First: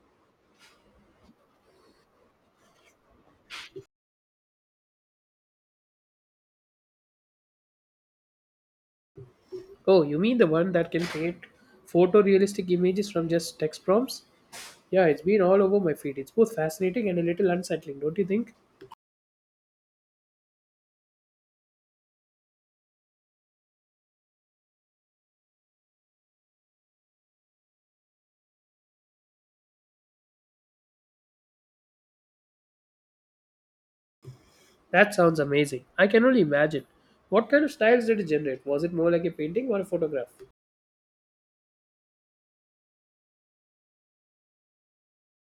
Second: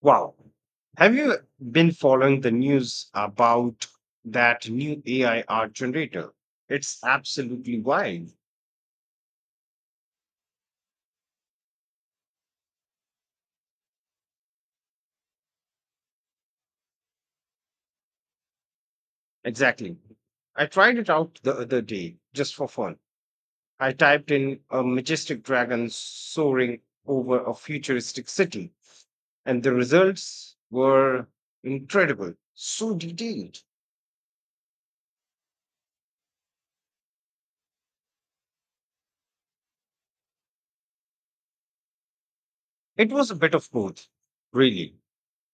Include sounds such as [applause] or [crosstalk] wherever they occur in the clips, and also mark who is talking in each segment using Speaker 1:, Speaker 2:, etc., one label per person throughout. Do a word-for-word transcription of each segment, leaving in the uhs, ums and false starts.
Speaker 1: Wow. Have you been following the news about that new A I art generator? It's absolutely wild.
Speaker 2: Oh, you mean the one that can create photorealistic images from just text prompts? Yeah, it's been all over my feed. It's both fascinating and a little unsettling, don't you think?
Speaker 1: Exactly. I tried it out the other day just for fun. I typed in a majestic dragon soaring over a futuristic city, and the results were incredible. So detailed.
Speaker 2: That sounds amazing. I can only imagine. What kind of styles did it generate? Was it more like a painting or a photograph?
Speaker 1: It was a bit of both, really.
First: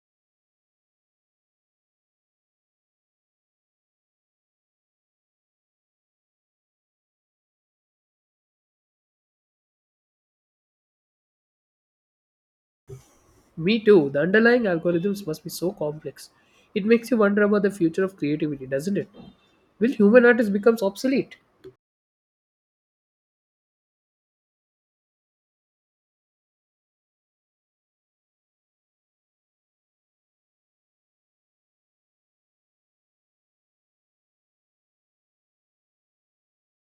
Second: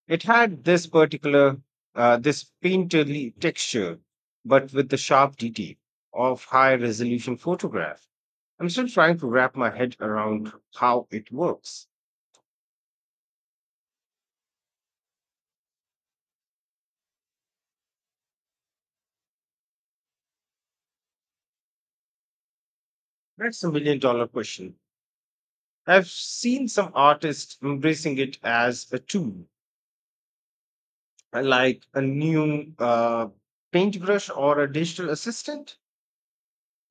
Speaker 1: It had this particular, uh, this painterly texture, but with the sharp detail of high resolution photograph. I'm still trying to wrap my head around how it works.
Speaker 2: Me too. The underlying algorithms must be so complex. It makes you wonder about the future of creativity, doesn't it? Will human artists become obsolete?
Speaker 1: That's a million dollar question. I've seen some artists embracing it as a tool, uh, like a new uh, paintbrush or a digital assistant.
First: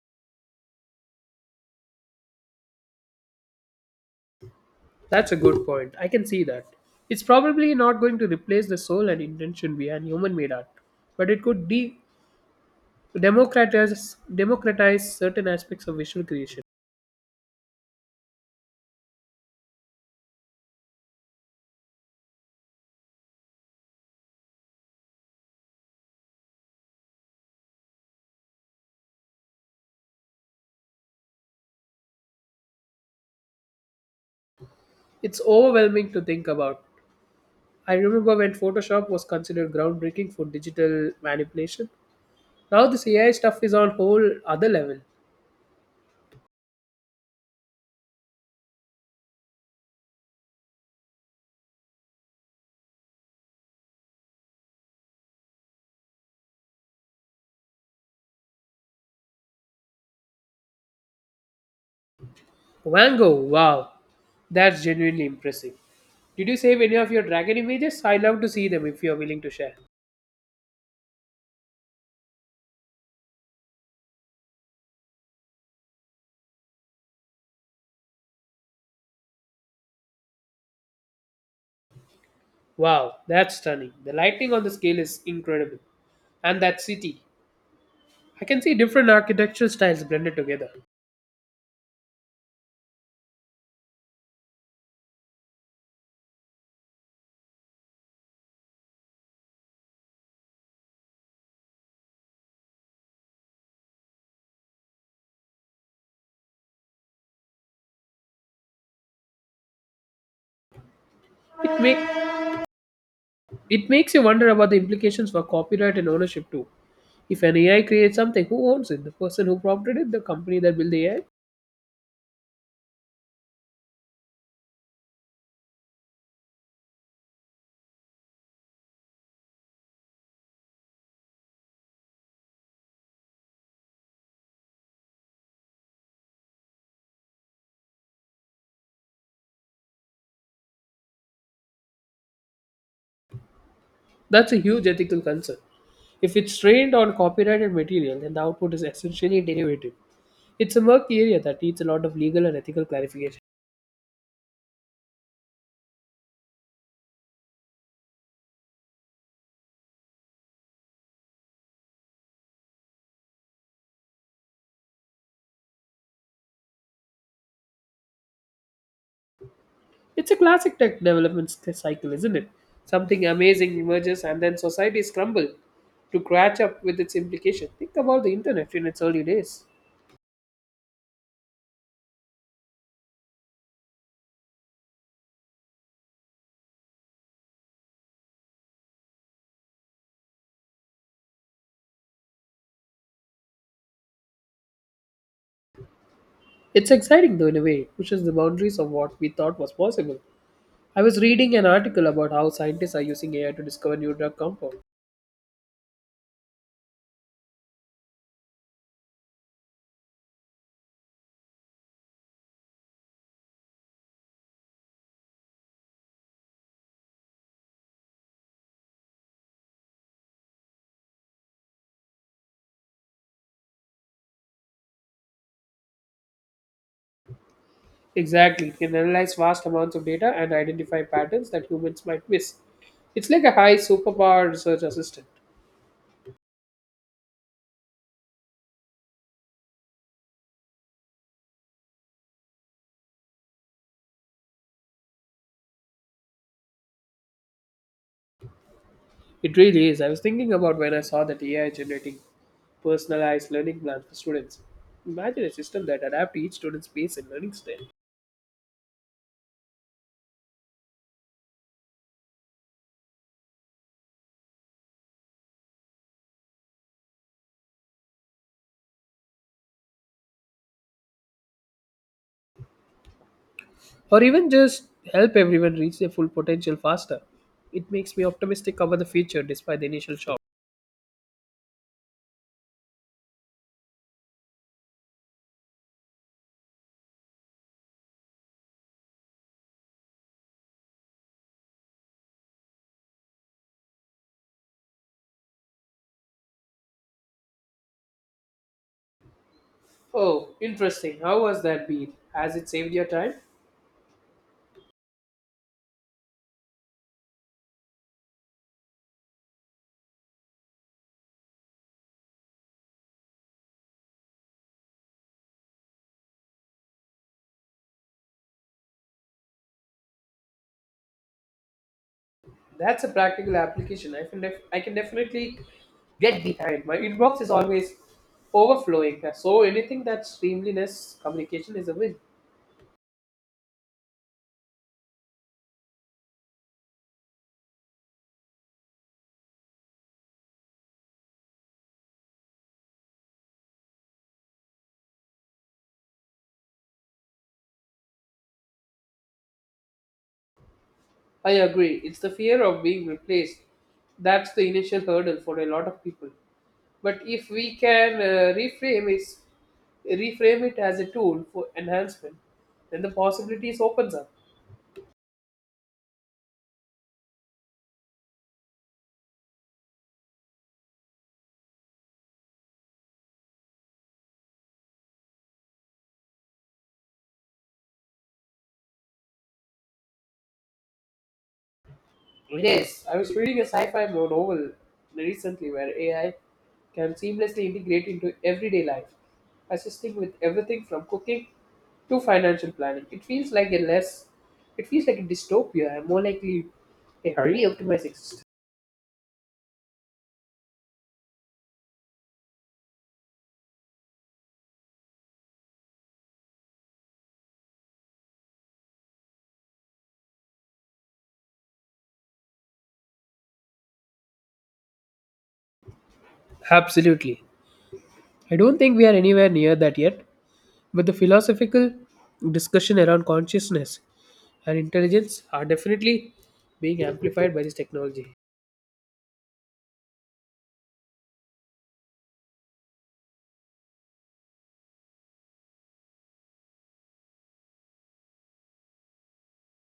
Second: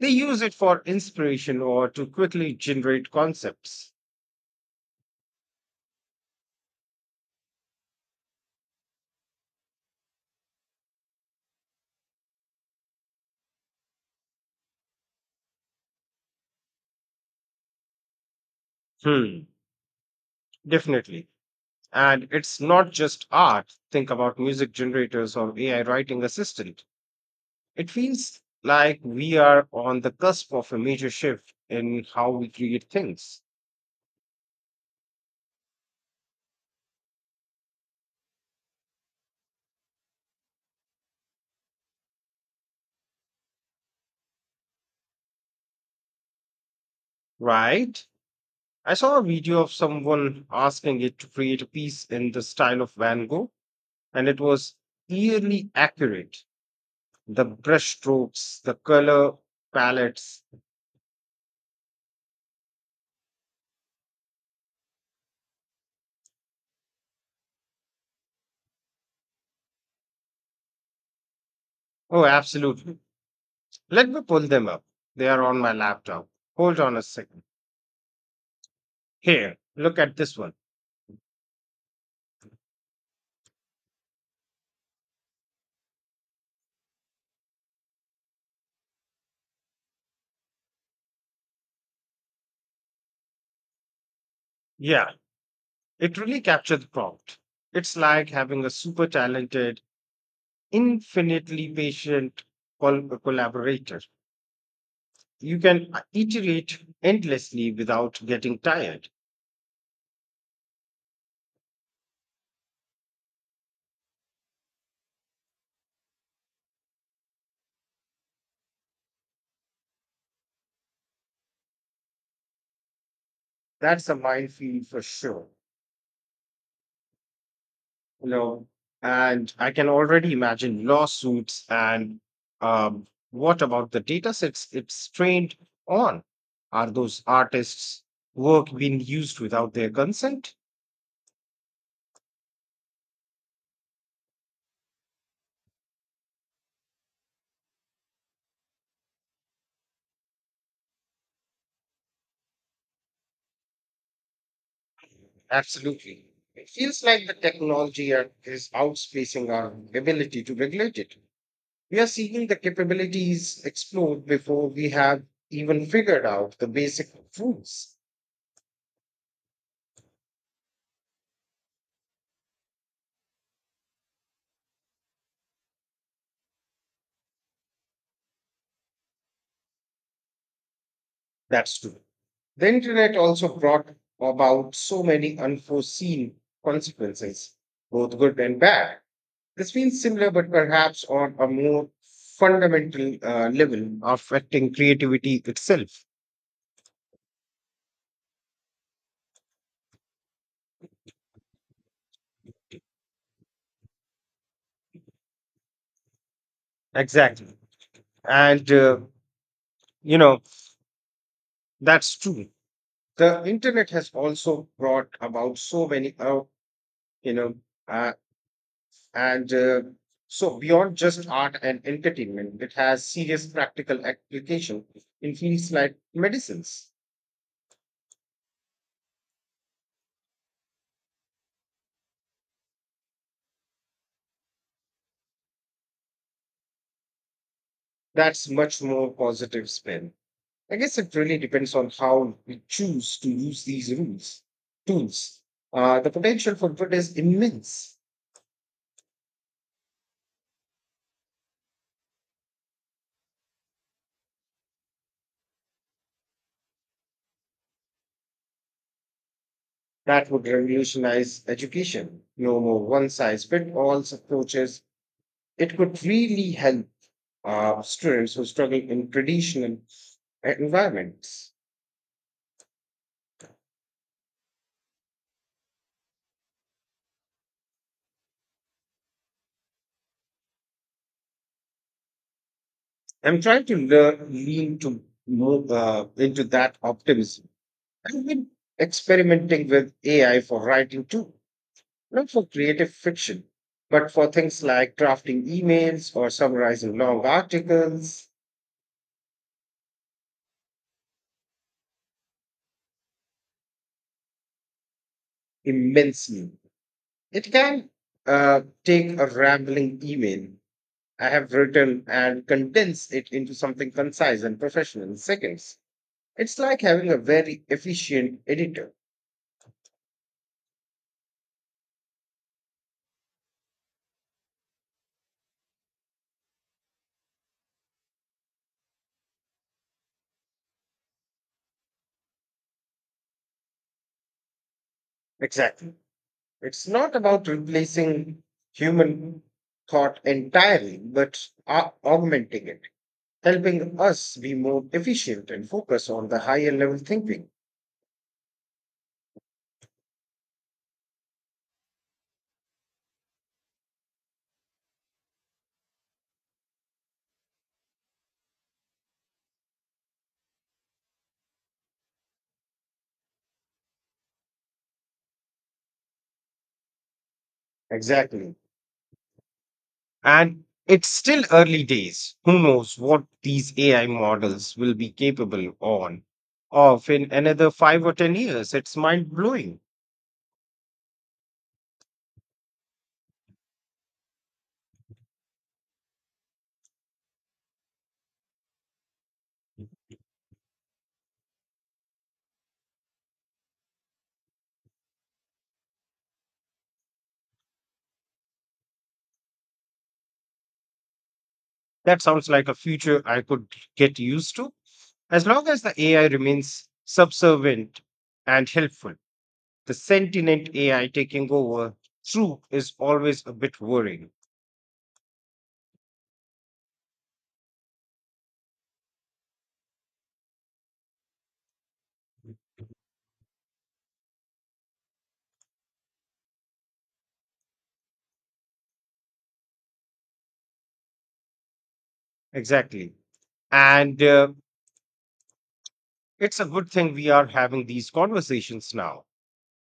Speaker 1: They use it for inspiration or to quickly generate concepts.
Speaker 2: That's a good point. I can see that. It's probably not going to replace the soul and intention behind human made art, but it could de to democratize democratize certain aspects of visual creation.
Speaker 1: Hmm, definitely. And it's not just art. Think about music generators or A I writing assistant. It feels like we are on the cusp of a major shift in how we create things,
Speaker 2: It's overwhelming to think about. I remember when Photoshop was considered groundbreaking for digital manipulation. Now this A I stuff is on whole other level.
Speaker 1: right? I saw a video of someone asking it to create a piece in the style of Van Gogh, and it was eerily accurate. The brush strokes, the color palettes.
Speaker 2: Van Gogh, wow, that's genuinely impressive. Did you save any of your dragon images? I would love to see them if you are willing to share.
Speaker 1: Oh, absolutely. Let me pull them up. They are on my laptop. Hold on a second. Here, look at this one.
Speaker 2: Wow, that's stunning. The lighting on the scale is incredible. And that city. I can see different architectural styles blended together.
Speaker 1: Yeah, it really captured the prompt. It's like having a super talented, infinitely patient col- collaborator. You can uh, iterate endlessly without getting tired.
Speaker 2: It make It makes you wonder about the implications for copyright and ownership too. If an A I creates something, who owns it? The person who prompted it? The company that built the A I?
Speaker 1: That's a minefield for sure. No, and I can already imagine lawsuits and um, what about the data sets it's trained on? Are those artists' work being used without their consent?
Speaker 2: That's a huge ethical concern. If it's trained on copyrighted material, then the output is essentially derivative. It's a murky area that needs a lot of legal and ethical clarification.
Speaker 1: Absolutely. It feels like the technology are- is outspacing our ability to regulate it. We are seeing the capabilities explode before we have even figured out the basic rules.
Speaker 2: It's a classic tech development sc- cycle, isn't it? Something amazing emerges and then societies crumble to catch up with its implication. Think about the internet in its early days.
Speaker 1: That's true. The internet also brought about so many unforeseen consequences, both good and bad. This feels similar, but perhaps on a more fundamental uh, level, affecting creativity itself.
Speaker 2: It's exciting though in a way, it pushes the boundaries of what we thought was possible. I was reading an article about how scientists are using A I to discover new drug compounds.
Speaker 1: Exactly. And, uh, you know, that's true. The internet has also brought about so many, uh, you know, uh, And uh, so, beyond just art and entertainment, it has serious practical application in fields like medicines.
Speaker 2: Exactly, it can analyze vast amounts of data and identify patterns that humans might miss. It's like a high superpower research assistant.
Speaker 1: That's much more positive spin. I guess it really depends on how we choose to use these rules, tools. Uh, the potential for good is immense.
Speaker 2: It really is. I was thinking about when I saw that A I generating personalized learning plans for students. Imagine a system that adapts to each student's pace and learning style.
Speaker 1: That would revolutionize education. No more one size fits all approaches. It could really help uh, students who struggle in traditional environments.
Speaker 2: Or even just help everyone reach their full potential faster. It makes me optimistic about the future despite the initial shock.
Speaker 1: I'm trying to learn, lean to move uh, into that optimism. I've been experimenting with A I for writing too, not for creative fiction, but for things like drafting emails or summarizing long articles
Speaker 2: Oh, interesting. How was that beat? Has it saved your time?
Speaker 1: immensely. It can uh, take a rambling email I have written and condense it into something concise and professional in seconds. It's like having a very efficient editor.
Speaker 2: That's a practical application. I can, def- I can definitely get behind. My inbox is always overflowing. So anything that's streamliness communication is a win.
Speaker 1: Exactly. It's not about replacing human thought entirely, but au- augmenting it, helping us be more efficient and focus on the higher level thinking.
Speaker 2: I agree. It's the fear of being replaced. That's the initial hurdle for a lot of people. But if we can uh, reframe it, reframe it as a tool for enhancement, then the possibilities opens up.
Speaker 1: Exactly. And it's still early days. Who knows what these A I models will be capable on of in another five or ten years. It's mind blowing.
Speaker 2: It is. I was reading a sci-fi novel recently where A I can seamlessly integrate into everyday life, assisting with everything from cooking to financial planning. It feels like a less, it feels like a dystopia and more likely a highly optimized.
Speaker 1: That sounds like a future I could get used to. As long as the A I remains subservient and helpful, the sentient A I taking over true is always a bit worrying.
Speaker 2: Absolutely. I don't think we are anywhere near that yet, but the philosophical discussion around consciousness and intelligence are definitely being amplified by this technology.
Speaker 1: Exactly. And uh, It's a good thing we are having these conversations now.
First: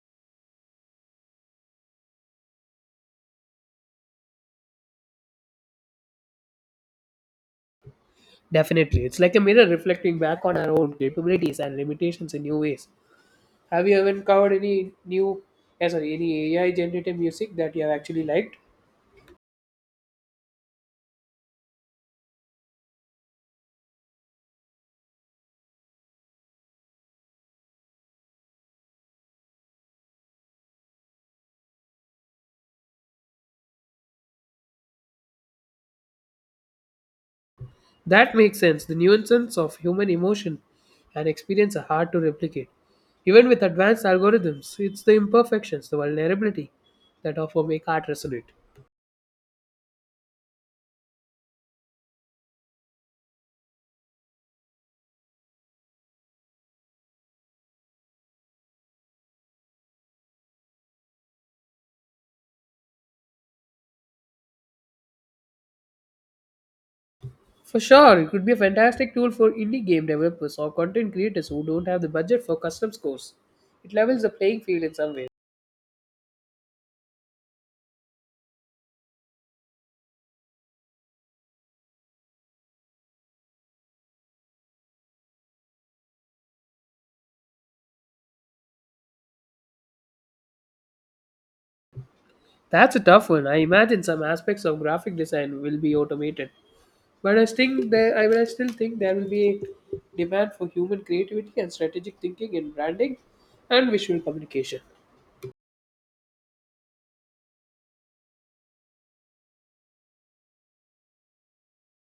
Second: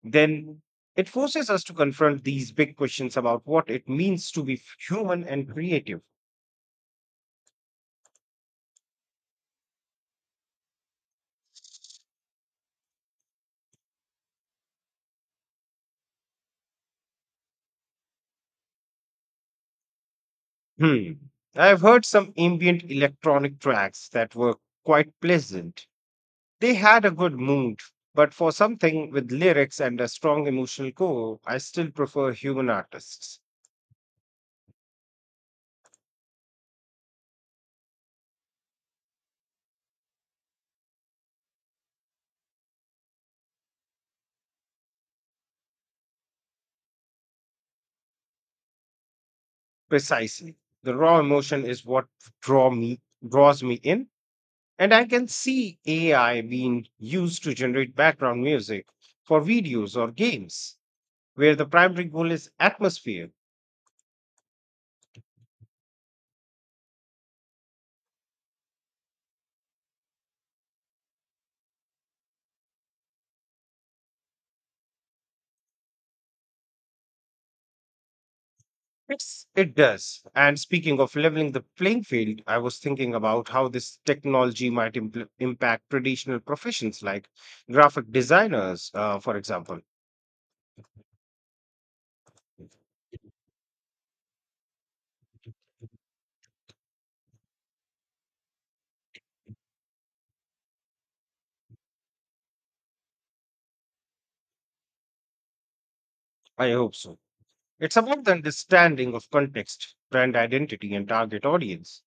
Speaker 1: Then it forces us to confront these big questions about what it means to be f- human and creative.
Speaker 2: Definitely. It's like a mirror reflecting back on our own capabilities and limitations in new ways. Have you ever encountered any new yeah, sorry, any A I generated music that you have actually liked?
Speaker 1: Hmm. I've heard some ambient electronic tracks that were quite pleasant. They had a good mood, but for something with lyrics and a strong emotional core, I still prefer human artists.
Speaker 2: That makes sense. The nuances of human emotion and experience are hard to replicate. Even with advanced algorithms, it's the imperfections, the vulnerability that often make art resonate.
Speaker 1: Precisely. The raw emotion is what draw me draws me in, and I can see A I being used to generate background music for videos or games, where the primary goal is atmosphere.
Speaker 2: For sure, it could be a fantastic tool for indie game developers or content creators who don't have the budget for custom scores. It levels the playing field in some ways.
Speaker 1: It's, it does. And speaking of leveling the playing field, I was thinking about how this technology might impl- impact traditional professions like graphic designers, uh, for example.
Speaker 2: That's a tough one. I imagine some aspects of graphic design will be automated. But I think there, I, I still think there will be a demand for human creativity and strategic thinking in branding and visual communication.
Speaker 1: I hope so. It's about the understanding of context, brand identity, and target audience,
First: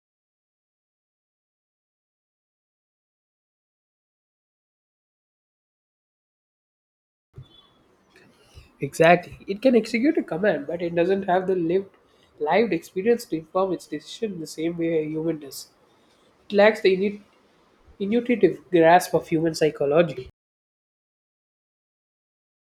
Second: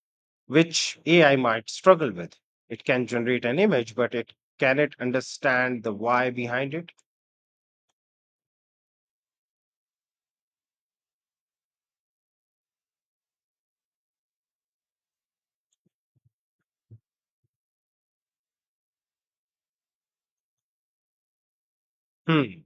Speaker 1: which A I might struggle with. It can generate an image, but it can it understand the why behind it?
Speaker 2: Exactly. It can execute a command, but it doesn't have the lived, lived experience to inform its decision the same way a human does. It lacks the init- intuitive grasp of human psychology.
Speaker 1: Hmm.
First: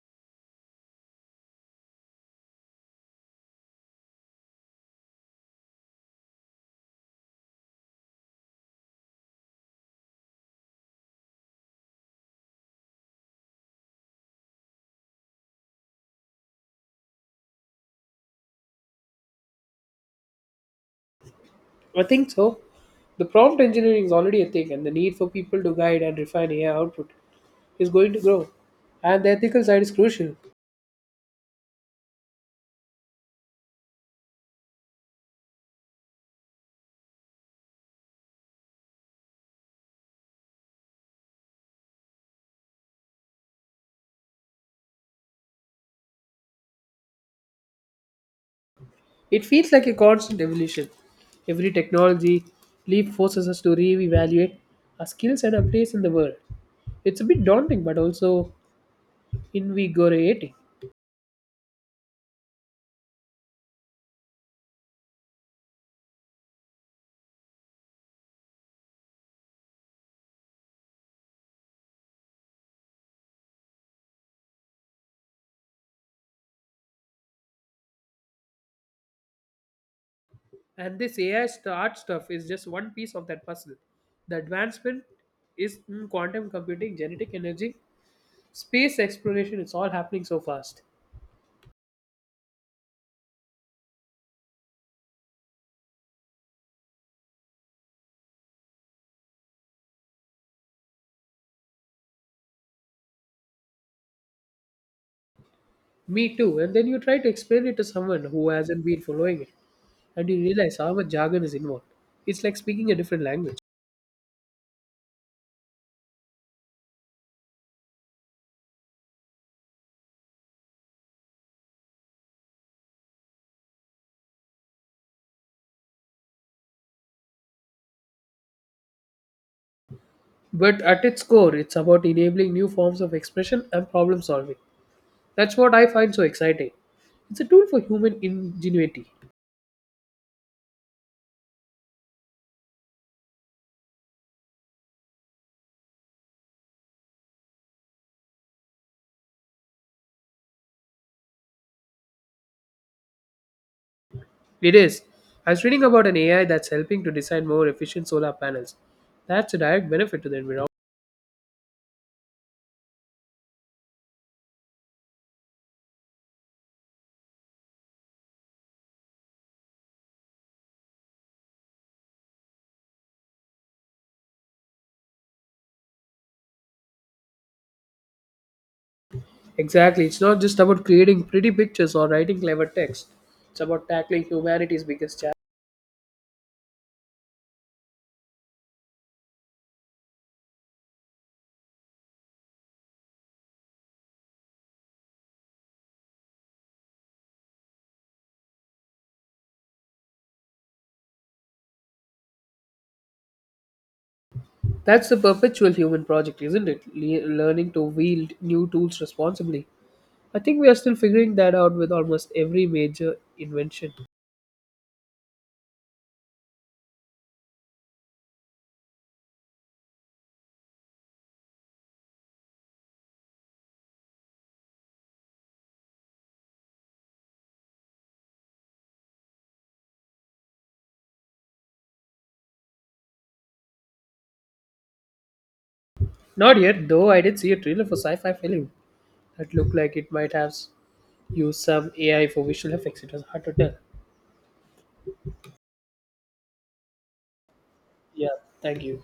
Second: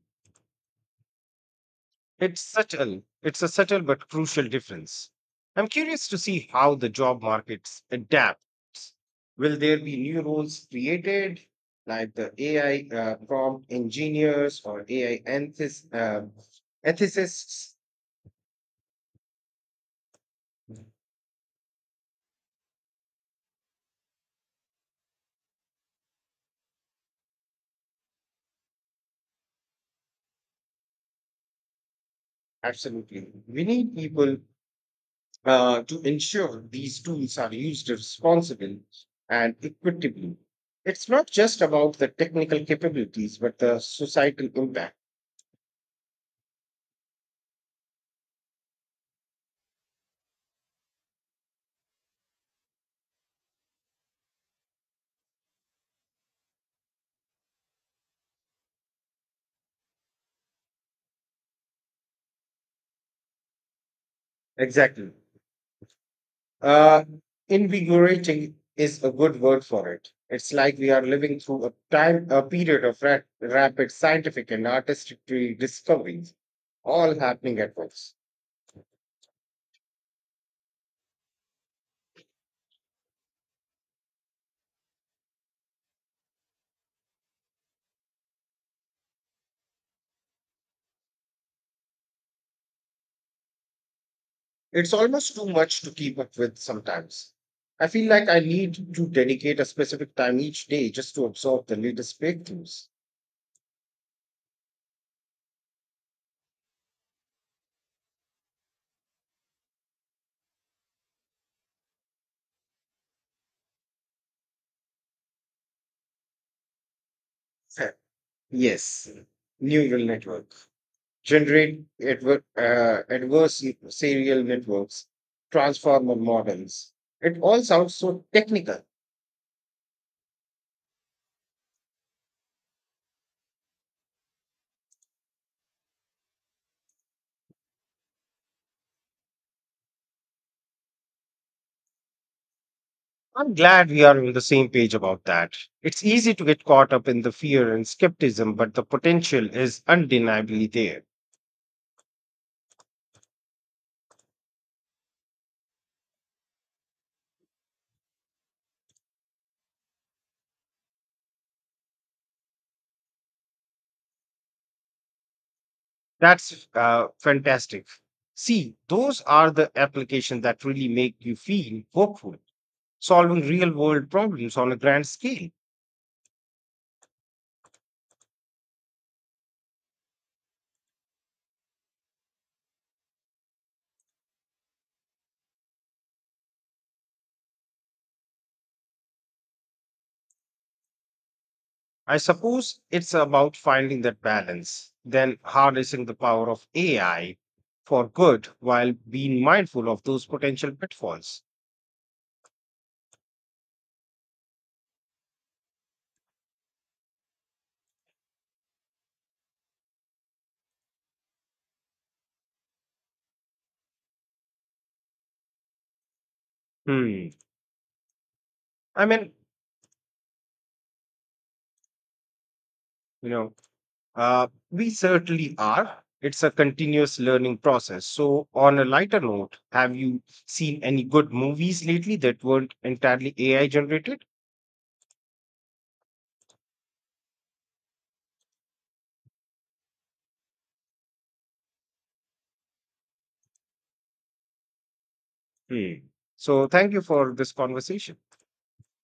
Speaker 1: It's subtle. It's a subtle but crucial difference. I'm curious to see how the job markets adapts. Will there be new roles created, like the A I uh, prompt engineers or A I enthis, uh, ethicists?
Speaker 2: I think so. The prompt engineering is already a thing, and the need for people to guide and refine A I output is going to grow. And the ethical side is crucial.
Speaker 1: Absolutely. We need people uh, to ensure these tools are used responsibly and equitably. It's not just about the technical capabilities, but the societal impact.
Speaker 2: It feels like a constant evolution. Every technology leap forces us to re-evaluate our skills and our place in the world. It's a bit daunting, but also invigorating.
Speaker 1: Exactly. Uh, invigorating is a good word for it. It's like we are living through a time, a period of ra- rapid scientific and artistic discoveries, all happening at once.
Speaker 2: And this A I st- art stuff is just one piece of that puzzle. The advancement is in quantum computing, genetic energy, space exploration. It's all happening so fast.
Speaker 1: It's almost too much to keep up with sometimes. I feel like I need to dedicate a specific time each day just to absorb the latest breakthroughs.
Speaker 2: Me too. And then you try to explain it to someone who hasn't been following it, and you realize how much jargon is involved. It's like speaking a different language.
Speaker 1: Heh, [laughs] yes, neural network, generate adver- uh, adverse serial networks, transformer models. It all sounds so technical.
Speaker 2: But at its core, it's about enabling new forms of expression and problem solving. That's what I find so exciting. It's a tool for human ingenuity.
Speaker 1: I'm glad we are on the same page about that. It's easy to get caught up in the fear and skepticism, but the potential is undeniably there.
Speaker 2: It is. I was reading about an A I that's helping to design more efficient solar panels. That's a direct benefit to the environment.
Speaker 1: That's uh, fantastic. See, those are the applications that really make you feel hopeful, solving real world problems on a grand scale.
Speaker 2: Exactly. It's not just about creating pretty pictures or writing clever text. It's about tackling humanity's biggest challenge.
Speaker 1: I suppose it's about finding that balance, then harnessing the power of A I for good while being mindful of those potential pitfalls.
Speaker 2: That's the perpetual human project, isn't it? Le- learning to wield new tools responsibly. I think we are still figuring that out with almost every major invention.
Speaker 1: Hmm. I mean, you know, Uh, we certainly are. It's a continuous learning process. So, on a lighter note, have you seen any good movies lately that weren't entirely A I generated?
Speaker 2: Not yet, though I did see a trailer for sci fi film that looked like it might have s- used some A I for visual effects. It was hard to tell.
Speaker 1: Hmm. So, thank you for this conversation.
Speaker 2: Yeah, thank you.